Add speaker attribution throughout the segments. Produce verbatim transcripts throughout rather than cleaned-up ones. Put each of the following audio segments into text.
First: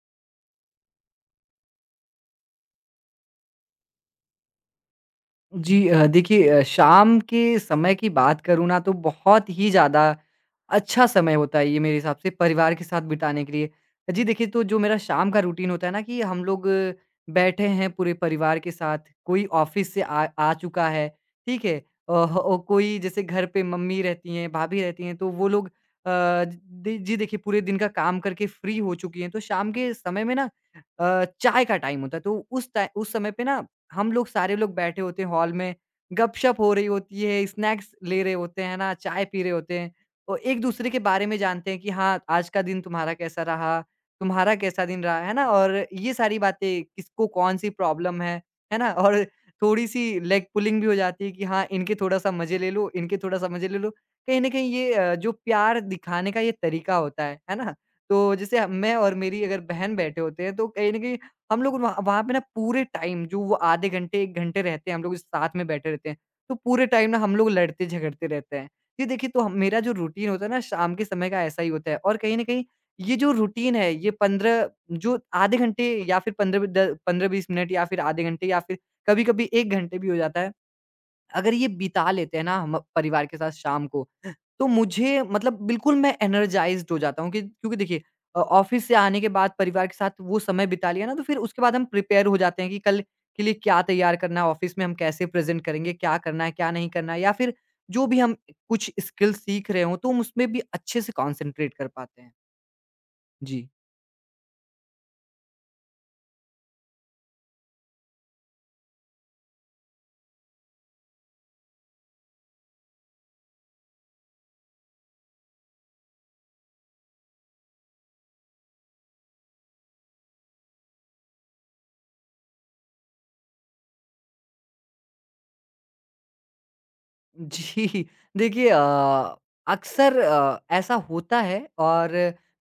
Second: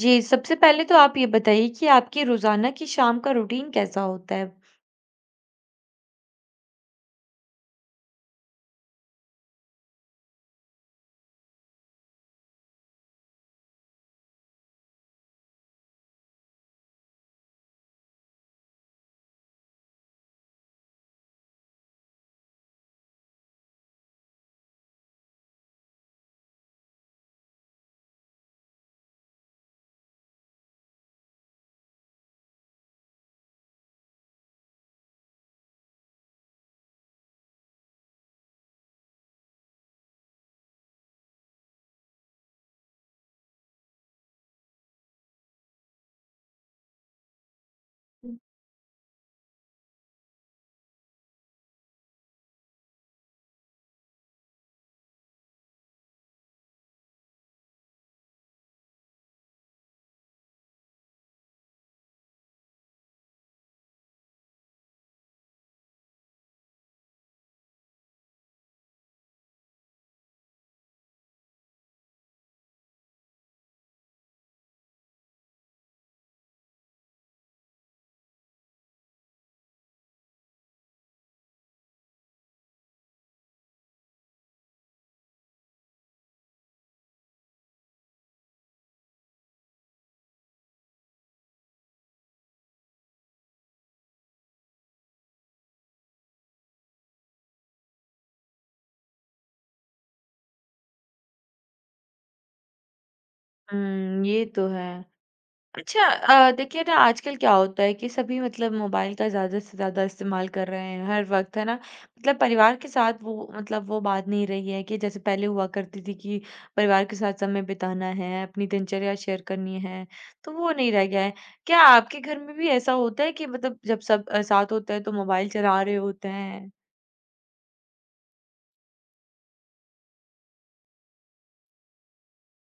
Speaker 1: जी, सबसे पहले तो आप ये बताइए कि आपकी रोज़ाना की शाम का रूटीन कैसा होता है?
Speaker 2: जी, अ, देखिए, अ, शाम के समय की बात करूँ ना तो बहुत ही ज़्यादा अच्छा समय होता है ये मेरे हिसाब से परिवार के साथ बिताने के लिए। जी देखिए, तो जो मेरा शाम का रूटीन होता है ना, कि हम लोग अ, बैठे हैं पूरे परिवार के साथ, कोई ऑफ़िस से आ आ चुका है, ठीक है? अ, औ कोई जैसे घर पे मम्मी रहती हैं, भाभी रहती हैं, तो वो लोग अ, दि जी देखिए, पूरे दिन का काम करके फ्री हो चुकी हैं। तो शाम के समय में ना अ, चाय का टाइम होता है, तो उस टाइ उस समय पे ना हम लोग, सारे लोग बैठे होते हैं हॉल में। गपशप हो रही होती है, स्नैक्स ले रहे होते हैं ना, चाय पी रहे होते हैं और एक-दूसरे के बारे में जानते हैं कि हाँ, आज का दिन तुम्हारा कैसा रहा, तुम्हारा कैसा दिन रहा, है ना? और ये सारी बातें, किसको कौन-सी प्रॉब्लम है, है ना? और थोड़ी-सी लेग पुलिंग भी हो जाती है कि हाँ, इनके थोड़ा-सा मज़े ले लो, इनके थोड़ा-सा मज़े ले लो। कहीं न कहीं ये अ, जो प्यार दिखाने का ये तरीका होता है, है ना? तो जैसे हम- मैं और मेरी अगर बहन बैठे होते हैं, तो कहीं न कहीं हम लोग वहाँ वहाँ पे ना पूरे टाइम, जो वो आधे घंटे 1 घंटे रहते हैं, हम लोग साथ में बैठे रहते हैं, तो पूरे टाइम ना हम लोग लड़ते झगड़ते रहते हैं। ये देखिए, तो हम, मेरा जो रूटीन होता है ना शाम के समय का, ऐसा ही होता है। और कहीं न कहीं ये जो रूटीन है, ये पंद्रह, जो आधे घंटे या फिर पंद्रह ब द पंद्रह से बीस मिनट या फिर आधे घंटे या फिर कभी-कभी 1 घंटे भी हो जाता है। अगर ये बिता लेते हैं ना हम परिवार के साथ शाम को, तो मुझे मतलब बिल्कुल मैं एनर्जाइज़्ड हो जाता हूँ कि, क्योंकि देखिए, अ, ऑफ़िस से आने के बाद परिवार के साथ वो समय बिता लिया ना, तो फिर उसके बाद हम प्रिपेयर हो जाते हैं कि कल के लिए क्या तैयार करना है, ऑफ़िस में हम कैसे प्रेज़ेंट करेंगे, क्या करना है, क्या नहीं करना है, या फिर जो भी हम कुछ स्किल सीख रहे हों तो हम उसमें भी अच्छे से कॉन्सन्ट्रेट कर पाते हैं। जी।
Speaker 1: हुँ, ये तो है। अच्छा अ, देखिए ना आजकल क्या होता है कि सभी मतलब मोबाइल का ज़्यादा से ज़्यादा इस्तेमाल कर रहे हैं हर वक़्त, है ना? मतलब परिवार के साथ वो मतलब वो बात नहीं रही है कि जैसे पहले हुआ करती थी कि परिवार के साथ समय बिताना है, अपनी दिनचर्या शेयर करनी है, तो वो नहीं रह गया है। क्या आपके घर में भी ऐसा होता है कि मतलब जब सब अ, साथ होते हैं तो मोबाइल चला रहे होते हैं?
Speaker 2: जी। देखिए, अ, अक्सर अ, ऐसा होता है और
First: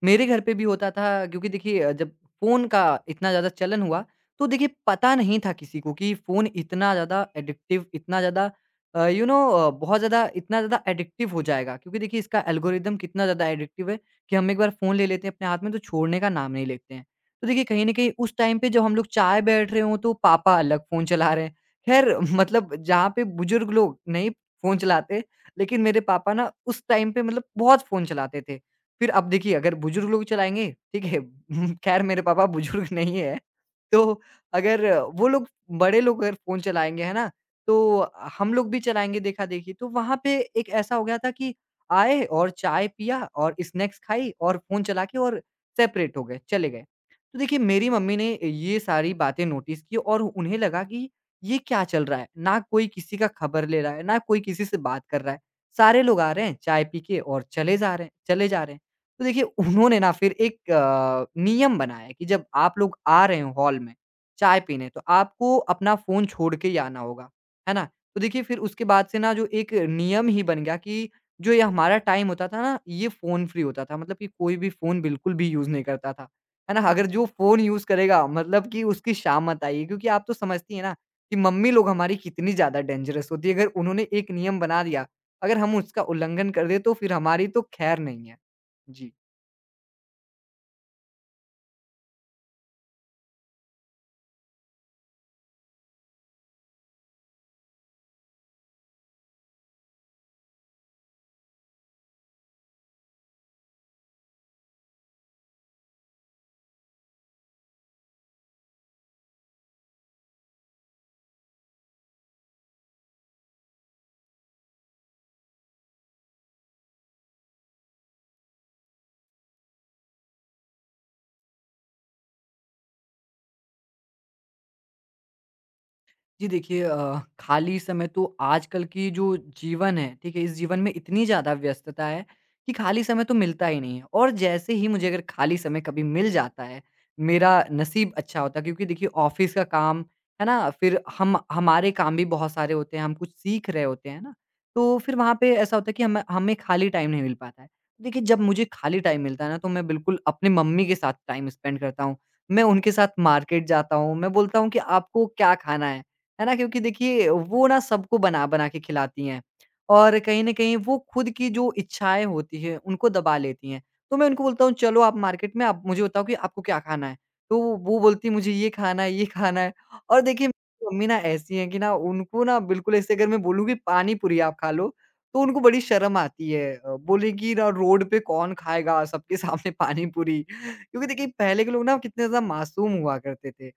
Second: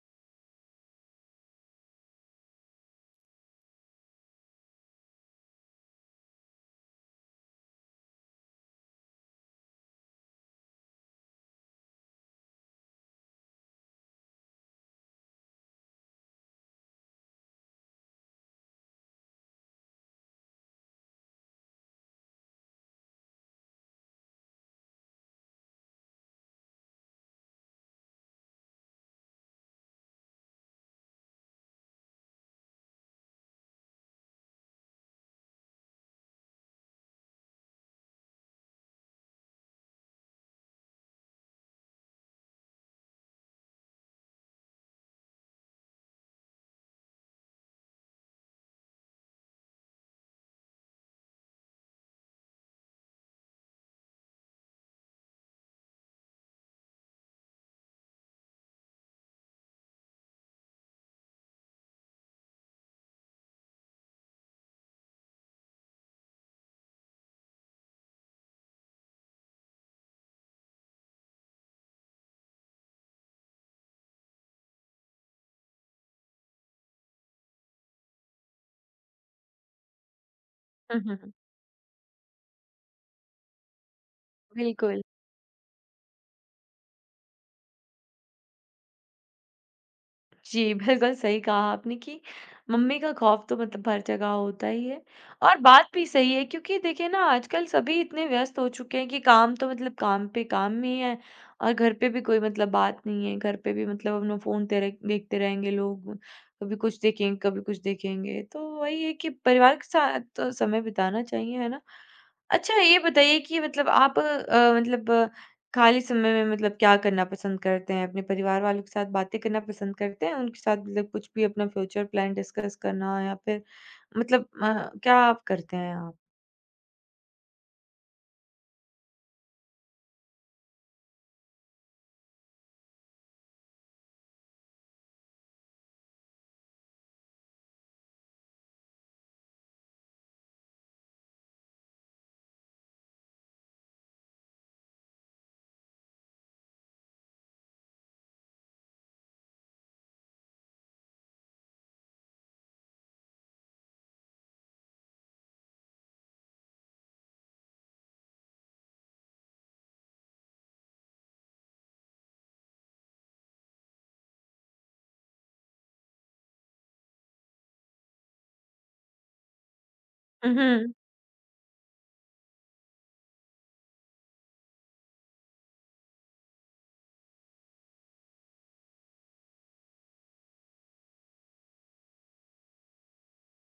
Speaker 2: मेरे घर पे भी होता था, क्योंकि देखिए, अ, जब फ़ोन का इतना ज़्यादा चलन हुआ, तो देखिए पता नहीं था किसी को कि फ़ोन इतना ज़्यादा एडिक्टिव, इतना ज़्यादा, अ, यू नो, अ, बहुत ज़्यादा, इतना ज़्यादा एडिक्टिव हो जाएगा। क्योंकि देखिए, इसका एल्गोरिदम कितना ज़्यादा एडिक्टिव है कि हम एक बार फ़ोन ले लेते हैं अपने हाथ में, तो छोड़ने का नाम नहीं लेते हैं। तो देखिए, कहीं न कहीं उस टाइम पे, जब हम लोग चाय बैठ रहे हों, तो पापा अलग फ़ोन चला रहे हैं। ख़ैर, मतलब जहाँ पे बुज़ुर्ग लोग नहीं फ़ोन चलाते, लेकिन मेरे पापा ना उस टाइम पे मतलब बहुत फ़ोन चलाते थे। फिर अब देखिए, अगर बुज़ुर्ग लोग चलाएँगे, ठीक है? ख़ैर, मेरे पापा बुज़ुर्ग नहीं हैं, तो अगर वो लोग, बड़े लोग अगर फ़ोन चलाएँगे, है ना? तो हम लोग भी चलाएँगे देखा-देखी। तो वहाँ पे एक ऐसा हो गया था कि आए और चाय पिया और स्नैक्स खाई और फ़ोन चला के और सेपरेट हो गए, चले गए। तो देखिए, मेरी मम्मी ने ये सारी बातें नोटिस की और उन्हें लगा कि ये क्या चल रहा है? ना कोई किसी का खबर ले रहा है, ना कोई किसी से बात कर रहा है। सारे लोग आ रहे हैं, चाय पी के और चले जा रहे हैं, चले जा रहे हैं। तो देखिए उन्होंने ना फिर एक अ, नियम बनाया कि जब आप लोग आ रहे हो हॉल में चाय पीने, तो आपको अपना फ़ोन छोड़ के ही आना होगा। है ना? तो देखिए फिर उसके बाद से ना जो एक नियम ही बन गया कि जो ये हमारा टाइम होता था ना, ये फ़ोन फ्री होता था। मतलब कि कोई भी फ़ोन बिल्कुल भी यूज़ नहीं करता था। है ना? अगर जो फ़ोन यूज़ करेगा मतलब कि उसकी शामत आई है, क्योंकि आप तो समझती हैं ना
Speaker 1: हुँ, हुँ, हुँ।
Speaker 2: कि मम्मी लोग हमारी कितनी ज़्यादा डेंजरस होती है। अगर उन्होंने एक नियम बना
Speaker 1: बिल्कुल।
Speaker 2: दिया, अगर हम उसका उल्लंघन कर दें, तो फिर हमारी तो खैर नहीं है। जी।
Speaker 1: जी, बिल्कुल सही कहा आपने कि मम्मी का खौफ तो मतलब हर जगह होता ही है और बात भी सही है क्योंकि देखिए ना आजकल सभी इतने व्यस्त हो चुके हैं कि काम तो मतलब काम पे काम ही है और घर पे भी कोई मतलब बात नहीं है। घर पे भी मतलब अपना फ़ोन तेरे देखते रहेंगे लोग, कभी कुछ देखेंगे, कभी कुछ देखेंगे। तो वही है कि परिवार के साथ तो समय बिताना चाहिए, है ना? अच्छा ये बताइए कि मतलब आप अ, मतलब खाली समय में मतलब क्या करना पसंद करते हैं? अपने परिवार वालों के साथ बातें करना पसंद करते हैं? उनके साथ मतलब कुछ भी अपना फ्यूचर प्लान डिस्कस करना या फिर मतलब अ, क्या आप करते हैं आप?
Speaker 2: जी देखिए, अ, खाली समय तो आजकल की जो जीवन है, ठीक है? इस जीवन में इतनी ज़्यादा व्यस्तता है कि खाली समय तो मिलता ही नहीं है। और जैसे ही मुझे अगर खाली समय कभी मिल जाता है, मेरा नसीब अच्छा होता है, क्योंकि देखिए ऑफ़िस का काम, है ना? फिर हम हमारे काम भी बहुत सारे होते हैं, हम कुछ सीख रहे होते हैं ना? तो फिर वहाँ पे ऐसा होता है कि हम हमें खाली टाइम नहीं मिल पाता है। देखिए जब मुझे खाली टाइम मिलता है ना, तो मैं बिल्कुल अपनी मम्मी के साथ टाइम स्पेंड करता हूँ। मैं उनके साथ मार्केट जाता हूँ, मैं बोलता हूँ कि आपको क्या खाना है? है ना? क्योंकि देखिए, वो ना सबको बना-बना के खिलाती हैं और कहीं न कहीं वो खुद की जो इच्छाएँ होती हैं उनको दबा लेती हैं। तो मैं उनको बोलता हूँ, चलो आप मार्केट में आप मुझे बताओ कि आपको क्या खाना है? तो वो बोलती है, मुझे ये खाना है, ये खाना है। और देखिए
Speaker 1: हुँ,
Speaker 2: मेरी
Speaker 1: हुँ।
Speaker 2: मम्मी ना ऐसी हैं कि ना, उनको ना बिल्कुल ऐसे अगर मैं बोलूँ कि पानी पूरी आप खा लो, तो उनको बड़ी शर्म आती है। अ, बोलेंगी ना, रोड पे कौन खाएगा सबके सामने पानी पूरी? क्योंकि देखिए पहले के लोग ना कितने ज़्यादा मासूम हुआ करते थे।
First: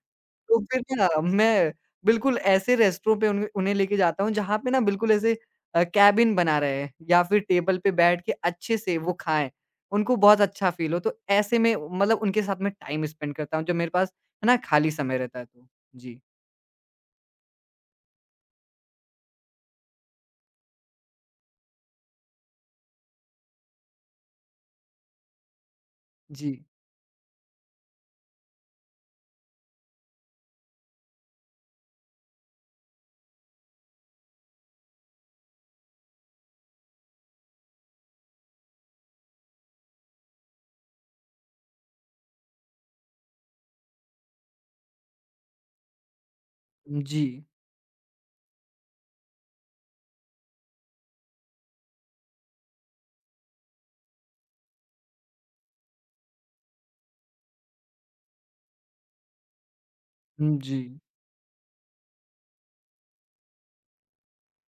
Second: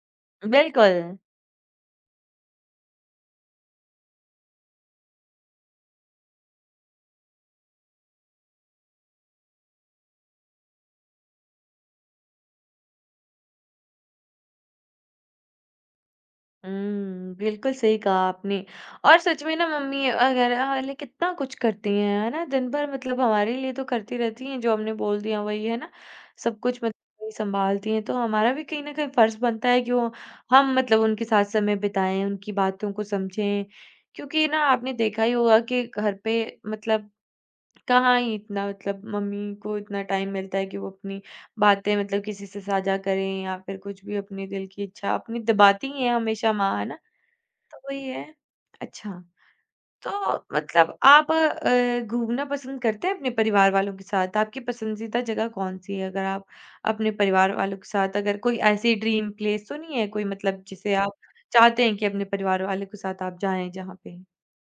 Speaker 2: तो फिर
Speaker 1: बिल्कुल।
Speaker 2: ना मैं बिल्कुल ऐसे रेस्टोरों पे उन्हें उन्हें लेके जाता हूँ, जहाँ पे ना बिल्कुल ऐसे अ, केबिन बना रहे हैं या फिर टेबल पे बैठ के अच्छे से वो खाएँ। उनको बहुत अच्छा फ़ील हो, तो ऐसे में मतलब उनके साथ मैं टाइम स्पेंड करता हूँ जब मेरे पास है ना खाली समय रहता है तो। जी,
Speaker 1: हुँ, बिल्कुल सही कहा आपने और सच में ना मम्मी वगैरह वाले कितना कुछ करती हैं, है ना? दिन भर मतलब हमारे लिए तो करती रहती हैं, जो हमने बोल दिया वही, है ना? सब
Speaker 2: जी,
Speaker 1: कुछ मतलब वही सँभालती हैं, तो हमारा भी कहीं न कहीं फ़र्ज़ बनता है कि वो हम मतलब उनके साथ समय बिताएँ, उनकी बातों को समझें। क्योंकि ना आपने देखा ही होगा कि घर पे मतलब कहाँ ही इतना मतलब मम्मी को इतना टाइम मिलता है कि वो अपनी बातें मतलब किसी से साझा करें या फिर कुछ भी अपने दिल की इच्छा अपनी दबाती ही हैं हमेशा माँ, है ना?
Speaker 2: जी,
Speaker 1: तो वही है। अच्छा, तो मतलब आप अ, घूमना पसंद करते हैं अपने परिवार वालों के साथ? आपकी पसंदीदा जगह कौन-सी है? अगर आप अपने परिवार वालों के साथ अगर कोई ऐसी ड्रीम प्लेस तो नहीं है कोई
Speaker 2: हुँ,
Speaker 1: मतलब
Speaker 2: जी।
Speaker 1: जिसे आप चाहते हैं कि अपने परिवार वालों के साथ आप जाएँ जहाँ पे?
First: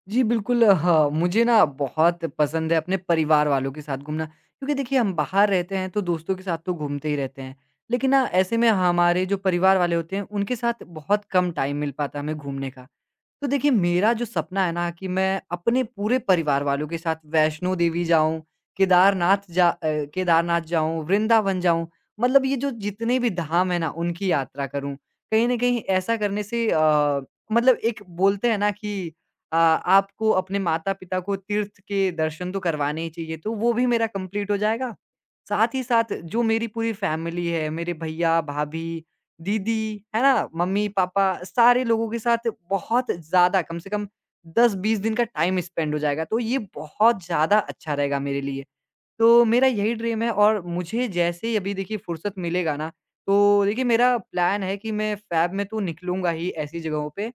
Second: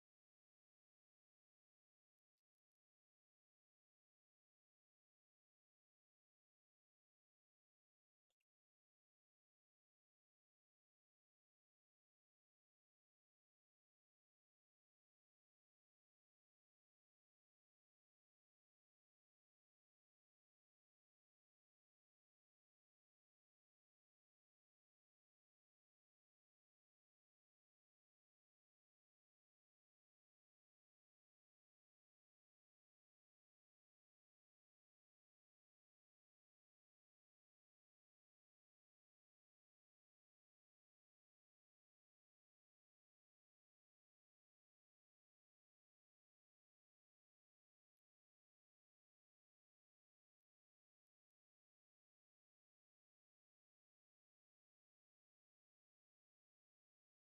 Speaker 2: जी, बिल्कुल हाँ, मुझे ना बहुत पसंद है अपने परिवार वालों के साथ घूमना, क्योंकि देखिए हम बाहर रहते हैं तो दोस्तों के साथ तो घूमते ही रहते हैं। लेकिन ना ऐसे में हमारे जो परिवार वाले होते हैं उनके साथ बहुत कम टाइम मिल पाता है हमें घूमने का। तो देखिए मेरा जो सपना है ना कि मैं अपने पूरे परिवार वालों के साथ वैष्णो देवी जाऊँ, केदारनाथ जा अ, केदारनाथ जाऊँ, वृंदावन जाऊँ, मतलब ये जो जितने भी धाम हैं ना उनकी यात्रा करूँ। कहीं न कहीं ऐसा करने से, अ, मतलब एक बोलते हैं ना कि अ, आपको अपने माता-पिता को तीर्थ के दर्शन तो करवाने ही चाहिए, तो वो भी मेरा कंप्लीट हो जाएगा। साथ ही साथ जो मेरी पूरी फैमिली है, मेरे भैया, भाभी, दीदी, है ना? मम्मी-पापा, सारे लोगों के साथ बहुत ज़्यादा, कम से कम दस से बीस दिन का टाइम स्पेंड हो जाएगा, तो ये बहुत ज़्यादा अच्छा रहेगा मेरे लिए। तो मेरा यही ड्रीम है, और मुझे जैसे ही अभी देखिए फुर्सत मिलेगा ना, तो देखिए मेरा प्लान है कि मैं फ़ैब में तो निकलूँगा ही ऐसी जगहों पे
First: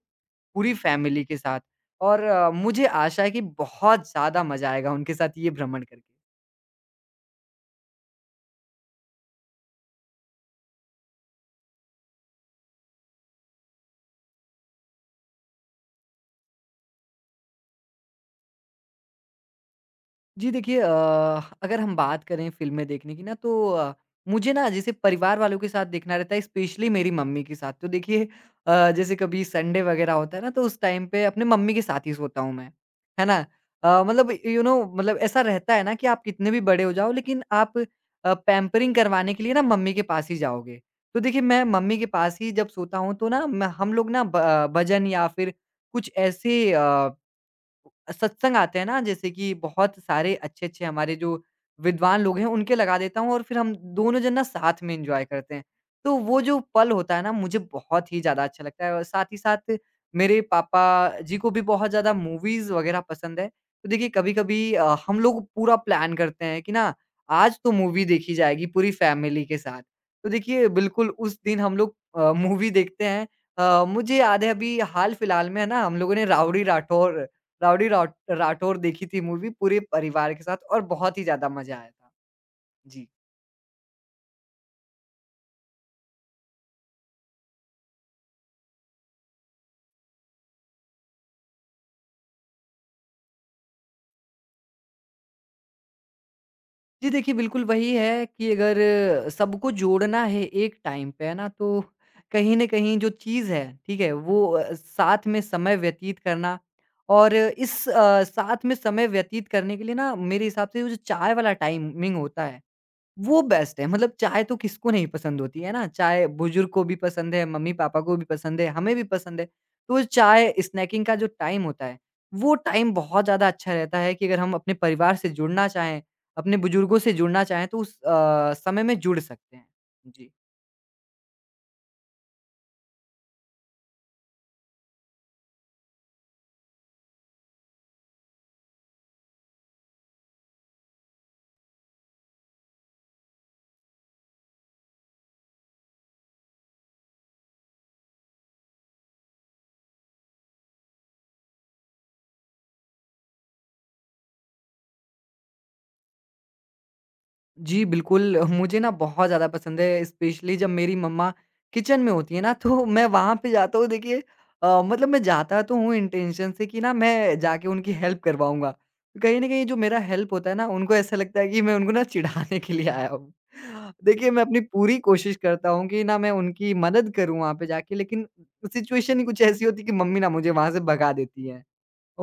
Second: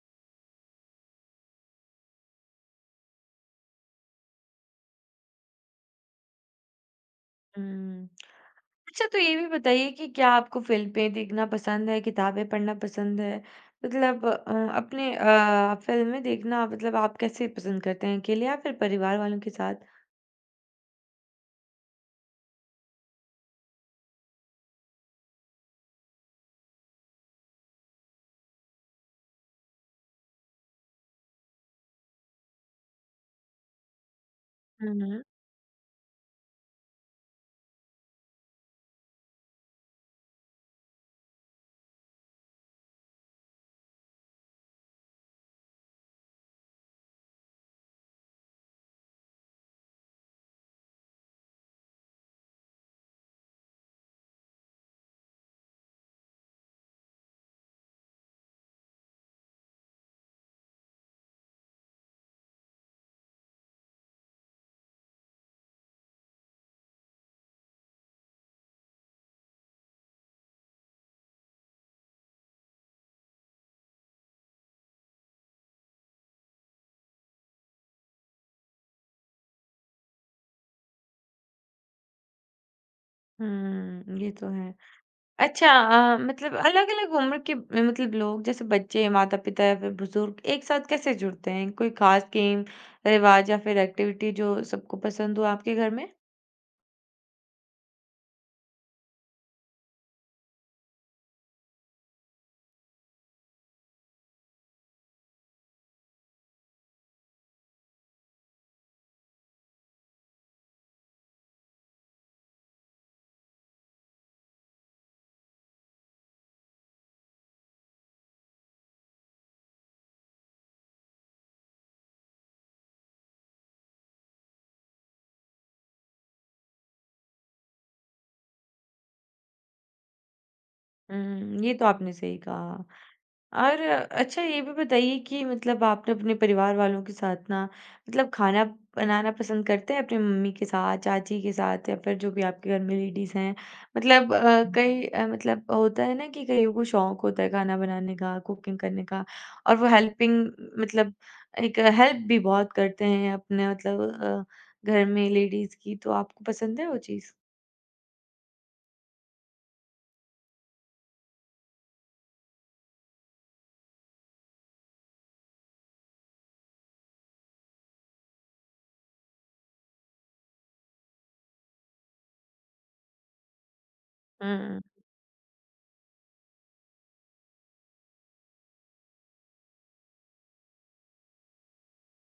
Speaker 2: पूरी फ़ैमिली के साथ, और अ, मुझे आशा है कि बहुत ज़्यादा मज़ा आएगा उनके साथ ये भ्रमण करके।
Speaker 1: हुँ। अच्छा तो ये भी बताइए कि क्या आपको फ़िल्में देखना पसंद है, किताबें पढ़ना पसंद है? मतलब अ, अपने अ, फ़िल्में देखना मतलब आप कैसे पसंद करते हैं, अकेले या फिर परिवार वालों के साथ?
Speaker 2: जी देखिए, अ, अगर हम बात करें फ़िल्में देखने की ना, तो अ, मुझे ना जैसे परिवार वालों के साथ देखना रहता है, स्पेशली मेरी मम्मी के साथ। तो देखिए अ, जैसे कभी संडे वग़ैरह होता है ना, तो उस टाइम पे अपने मम्मी के साथ ही सोता हूँ मैं। है ना? अ, मतलब यू नो,
Speaker 1: हुँ,
Speaker 2: मतलब
Speaker 1: हुँ।
Speaker 2: ऐसा रहता है ना कि आप कितने भी बड़े हो जाओ, लेकिन आप अ, पैम्परिंग करवाने के लिए ना मम्मी के पास ही जाओगे। तो देखिए मैं मम्मी के पास ही जब सोता हूँ, तो ना मैं हम लोग ना ब भजन या फिर कुछ ऐसे अ सत्संग आते हैं ना, जैसे कि बहुत सारे अच्छे-अच्छे हमारे जो विद्वान लोग हैं, उनके लगा देता हूँ और फिर हम दोनों जन ना साथ में एन्जॉय करते हैं। तो वो जो पल होता है ना, मुझे बहुत ही ज़्यादा अच्छा लगता है। और साथ ही साथ मेरे पापा जी को भी बहुत ज़्यादा मूवीज़ वग़ैरह पसंद है। तो देखिए कभी-कभी अ, हम लोग पूरा प्लान करते हैं कि ना आज तो मूवी देखी जाएगी पूरी फैमिली के साथ। तो देखिए बिल्कुल उस दिन हम लोग अ, मूवी देखते हैं। अ, मुझे याद है अभी हाल-फिलहाल में है ना, हम लोगों ने राउडी राठौर राउडी राठ राठौर देखी थी मूवी पूरे परिवार के साथ, और बहुत ही ज़्यादा मज़ा आया था। जी।
Speaker 1: हुँ, ये तो है। अच्छा अ, मतलब अलग-अलग उम्र के मतलब लोग जैसे बच्चे, माता-पिता या फिर बुज़ुर्ग एक साथ कैसे जुड़ते हैं? कोई ख़ास गेम, रिवाज या फिर एक्टिविटी जो सबको पसंद हो आपके घर में?
Speaker 2: जी देखिए, बिल्कुल वही है कि अगर सबको जोड़ना है एक टाइम पे, है ना? तो कहीं न कहीं जो चीज़ है, ठीक है? वो अ, साथ में समय व्यतीत करना और इस अ, साथ में समय व्यतीत करने के लिए ना मेरे हिसाब से वो जो चाय वाला टाइमिंग होता है वो बेस्ट है, मतलब चाय तो किसको नहीं पसंद होती, है ना? चाय बुजुर्ग को भी पसंद है, मम्मी-पापा को भी पसंद है, हमें भी पसंद है। तो चाय स्नैकिंग का जो टाइम होता है, वो टाइम बहुत ज़्यादा अच्छा रहता है कि अगर हम अपने परिवार से जुड़ना चाहें, अपने बुजुर्गों से जुड़ना चाहें, तो उस अ, समय में जुड़ सकते हैं। जी।
Speaker 1: हुँ, ये तो आपने सही कहा। और अच्छा ये भी बताइए कि मतलब आपने अपने परिवार वालों के साथ ना मतलब खाना बनाना पसंद करते हैं अपनी मम्मी के साथ, चाची के साथ या फिर जो भी आपके घर में लेडीज़ हैं? मतलब अ, कई अ, मतलब होता है ना कि कईयों को शौक होता है खाना बनाने का, कुकिंग करने का और वो हेल्पिंग मतलब एक हेल्प भी बहुत करते हैं अपने मतलब अ, घर में लेडीज़ की, तो आपको पसंद है वो चीज़?
Speaker 2: जी, बिल्कुल। मुझे ना बहुत ज़्यादा पसंद है, स्पेशली जब मेरी मम्मा किचन में होती हैं ना, तो मैं वहाँ पे जाता हूँ देखिए अ, मतलब मैं जाता तो हूँ इंटेंशन से कि ना मैं जाके उनकी हेल्प करवाऊँगा। कहीं न कहीं जो मेरा हेल्प होता है ना, उनको ऐसा लगता है कि मैं उनको ना चिढ़ाने के लिए आया हूँ। देखिए, मैं अपनी
Speaker 1: हुँ।
Speaker 2: पूरी कोशिश करता हूँ कि ना मैं उनकी मदद करूँ वहाँ पे जाके, लेकिन सिचुएशन ही कुछ ऐसी होती है कि मम्मी ना मुझे वहाँ से भगा देती हैं।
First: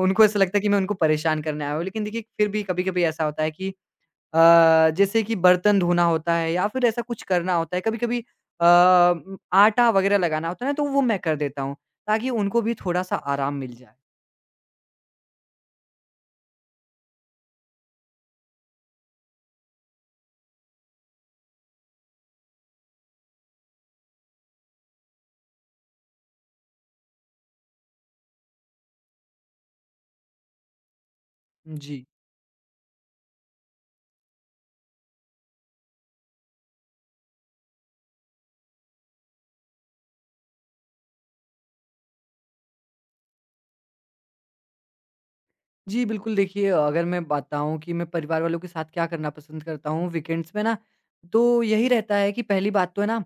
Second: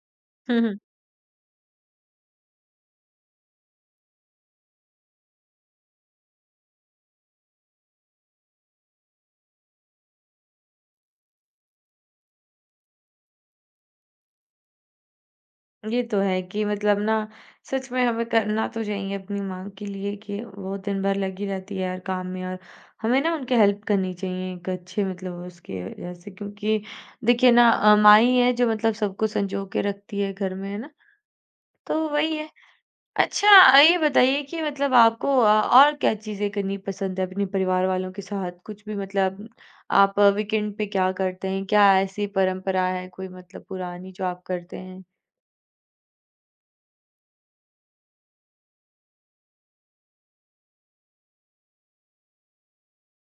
Speaker 2: उनको ऐसा लगता है कि मैं उनको परेशान करने आया हूँ। लेकिन देखिए, फिर भी कभी-कभी ऐसा होता है कि अ, जैसे कि बर्तन धोना होता है या फिर ऐसा कुछ करना होता है, कभी-कभी अ, उम, आटा वगैरह लगाना होता है ना, तो वो मैं कर देता हूँ, ताकि उनको भी थोड़ा-सा आराम मिल जाए।
Speaker 1: ये तो है कि मतलब ना सच में हमें करना तो चाहिए अपनी माँ के लिए कि वो दिन भर लगी रहती है यार काम में और हमें ना उनकी हेल्प करनी चाहिए एक अच्छे मतलब उसके वजह से क्योंकि देखिए ना अ, माँ ही है जो मतलब सबको संजो के रखती है घर में है ना
Speaker 2: जी।
Speaker 1: तो वही है। अच्छा अ, ये बताइए कि मतलब आपको अ, और क्या चीजें करनी पसंद है अपने परिवार वालों के साथ कुछ भी मतलब आप वीकेंड पे क्या करते हैं क्या ऐसी परंपरा है कोई मतलब पुरानी जो आप करते हैं।
Speaker 2: जी, बिल्कुल देखिए अगर मैं बताऊँ कि मैं परिवार वालों के साथ क्या करना पसंद करता हूँ वीकेंड्स में ना, तो यही रहता है कि पहली बात तो है ना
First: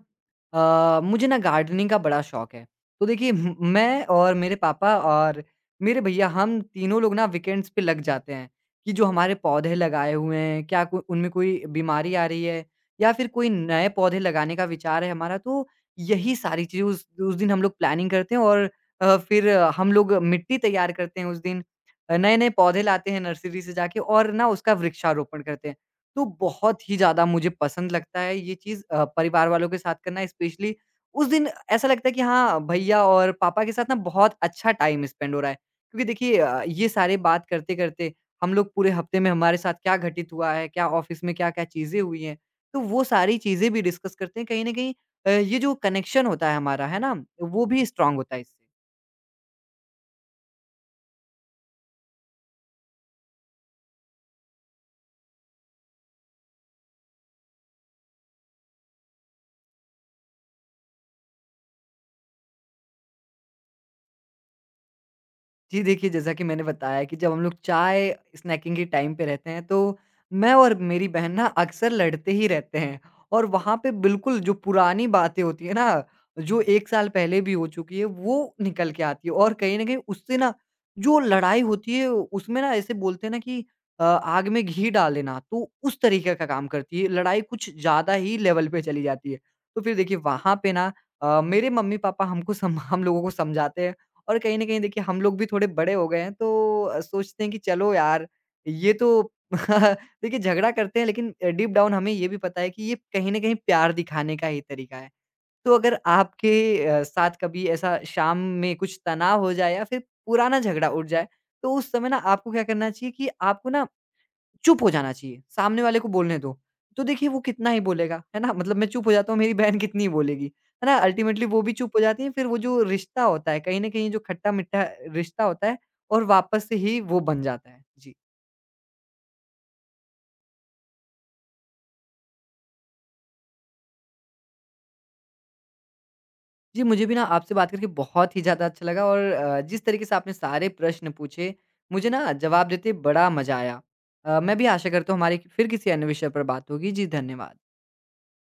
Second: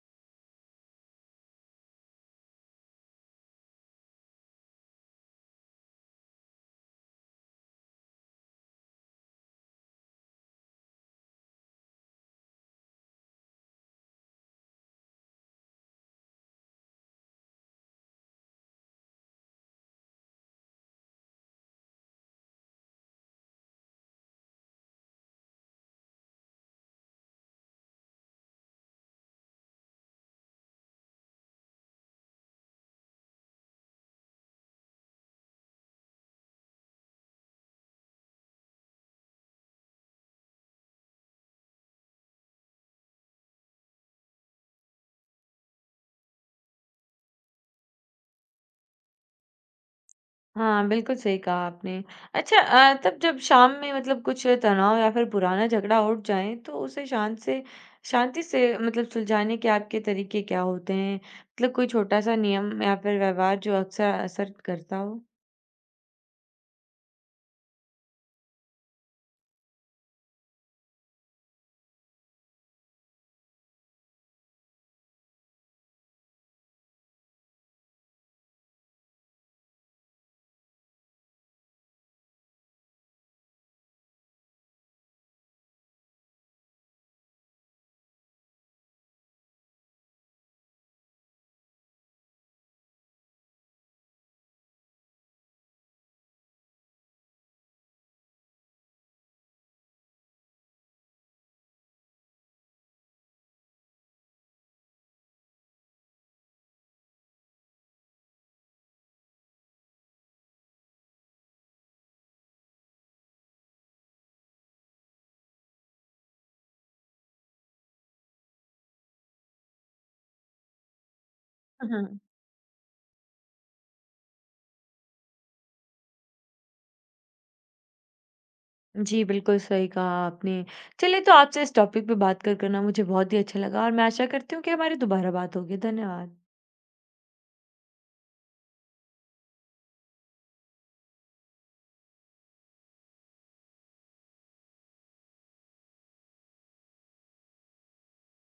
Speaker 2: अ, मुझे ना गार्डनिंग का बड़ा शौक है। तो देखिए म मैं और मेरे पापा और मेरे भैया हम तीनों लोग ना वीकेंड्स पे लग जाते हैं, कि जो हमारे पौधे लगाए हुए हैं क्या को उनमें कोई बीमारी आ रही है या फिर कोई नए पौधे लगाने का विचार है हमारा तो यही सारी चीज़ें उस उस दिन हम लोग प्लानिंग करते हैं और अ, फिर हम लोग मिट्टी तैयार करते हैं उस दिन। अ, नए-नए पौधे लाते हैं नर्सरी से जाके और ना उसका वृक्षारोपण करते हैं। तो बहुत ही ज़्यादा मुझे पसंद लगता है ये चीज़ अ, परिवार वालों के साथ करना स्पेशली उस दिन ऐसा लगता है कि हाँ, भैया और पापा के साथ ना बहुत अच्छा टाइम स्पेंड हो रहा है। क्योंकि देखिए अ, ये सारे बात करते-करते हम लोग पूरे हफ्ते में हमारे साथ क्या घटित हुआ है, क्या ऑफ़िस में क्या-क्या चीज़ें हुई हैं, तो वो सारी चीज़ें भी डिस्कस करते हैं। कहीं न कहीं अ, ये जो कनेक्शन होता है हमारा, है ना? वो भी स्ट्रॉन्ग होता है इससे।
Speaker 1: हाँ, बिल्कुल सही कहा आपने। अच्छा अ, तब जब शाम में मतलब कुछ तनाव या फिर पुराना झगड़ा उठ जाए, तो उसे शांत से शांति से मतलब सुलझाने के आपके तरीके क्या होते हैं? मतलब कोई छोटा-सा नियम या फिर व्यवहार जो अक्सर असर करता हो?
Speaker 2: जी, देखिए जैसा कि मैंने बताया कि जब हम लोग चाय स्नैकिंग के टाइम पे रहते हैं तो मैं और मेरी बहन ना अक्सर लड़ते ही रहते हैं। और वहाँ पे बिल्कुल जो पुरानी बातें होती है ना, जो एक साल पहले भी हो चुकी है वो निकल के आती है और कहीं न कहीं उससे ना जो लड़ाई होती है उसमें ना ऐसे बोलते हैं ना कि अ, आग में घी डाल देना तो उस तरीके का काम करती है। लड़ाई कुछ ज़्यादा ही लेवल पे चली जाती है। तो फिर देखिए वहाँ पे ना अ, मेरे मम्मी-पापा हमको सम हम लोगों को समझाते हैं और कहीं न कहीं देखिए हम लोग भी थोड़े बड़े हो गए हैं तो अ, सोचते हैं कि चलो यार ये तो देखिए झगड़ा करते हैं लेकिन अ, डीप डाउन हमें ये भी पता है कि ये कहीं न कहीं प्यार दिखाने का ही तरीका है। तो अगर आपके अ, साथ कभी ऐसा शाम में कुछ तनाव हो जाए या फिर पुराना झगड़ा उठ जाए, तो उस समय ना आपको क्या करना चाहिए कि आपको ना चुप हो जाना चाहिए, सामने वाले को बोलने दो। तो देखिए वो कितना ही बोलेगा, है ना? मतलब मैं चुप हो जाता हूँ, मेरी बहन कितनी ही बोलेगी, है ना? अल्टीमेटली वो भी चुप हो
Speaker 1: हाँ।
Speaker 2: जाती है, फिर वो जो रिश्ता होता है, कहीं न कहीं जो खट्टा-मीठा रिश्ता होता है और वापस से ही वो बन जाता है। जी।
Speaker 1: जी, बिल्कुल सही कहा आपने। चलिए तो आपसे इस टॉपिक पे बात कर कर ना मुझे बहुत ही अच्छा लगा और मैं आशा करती हूँ कि हमारी दोबारा बात होगी। धन्यवाद।
Speaker 2: जी, मुझे भी ना आपसे बात करके बहुत ही ज़्यादा अच्छा लगा और अ, जिस तरीके से आपने सारे प्रश्न पूछे, मुझे ना जवाब देते बड़ा मज़ा आया। अ, मैं भी आशा करता हूँ हमारी फिर किसी अन्य विषय पर बात होगी। जी, धन्यवाद।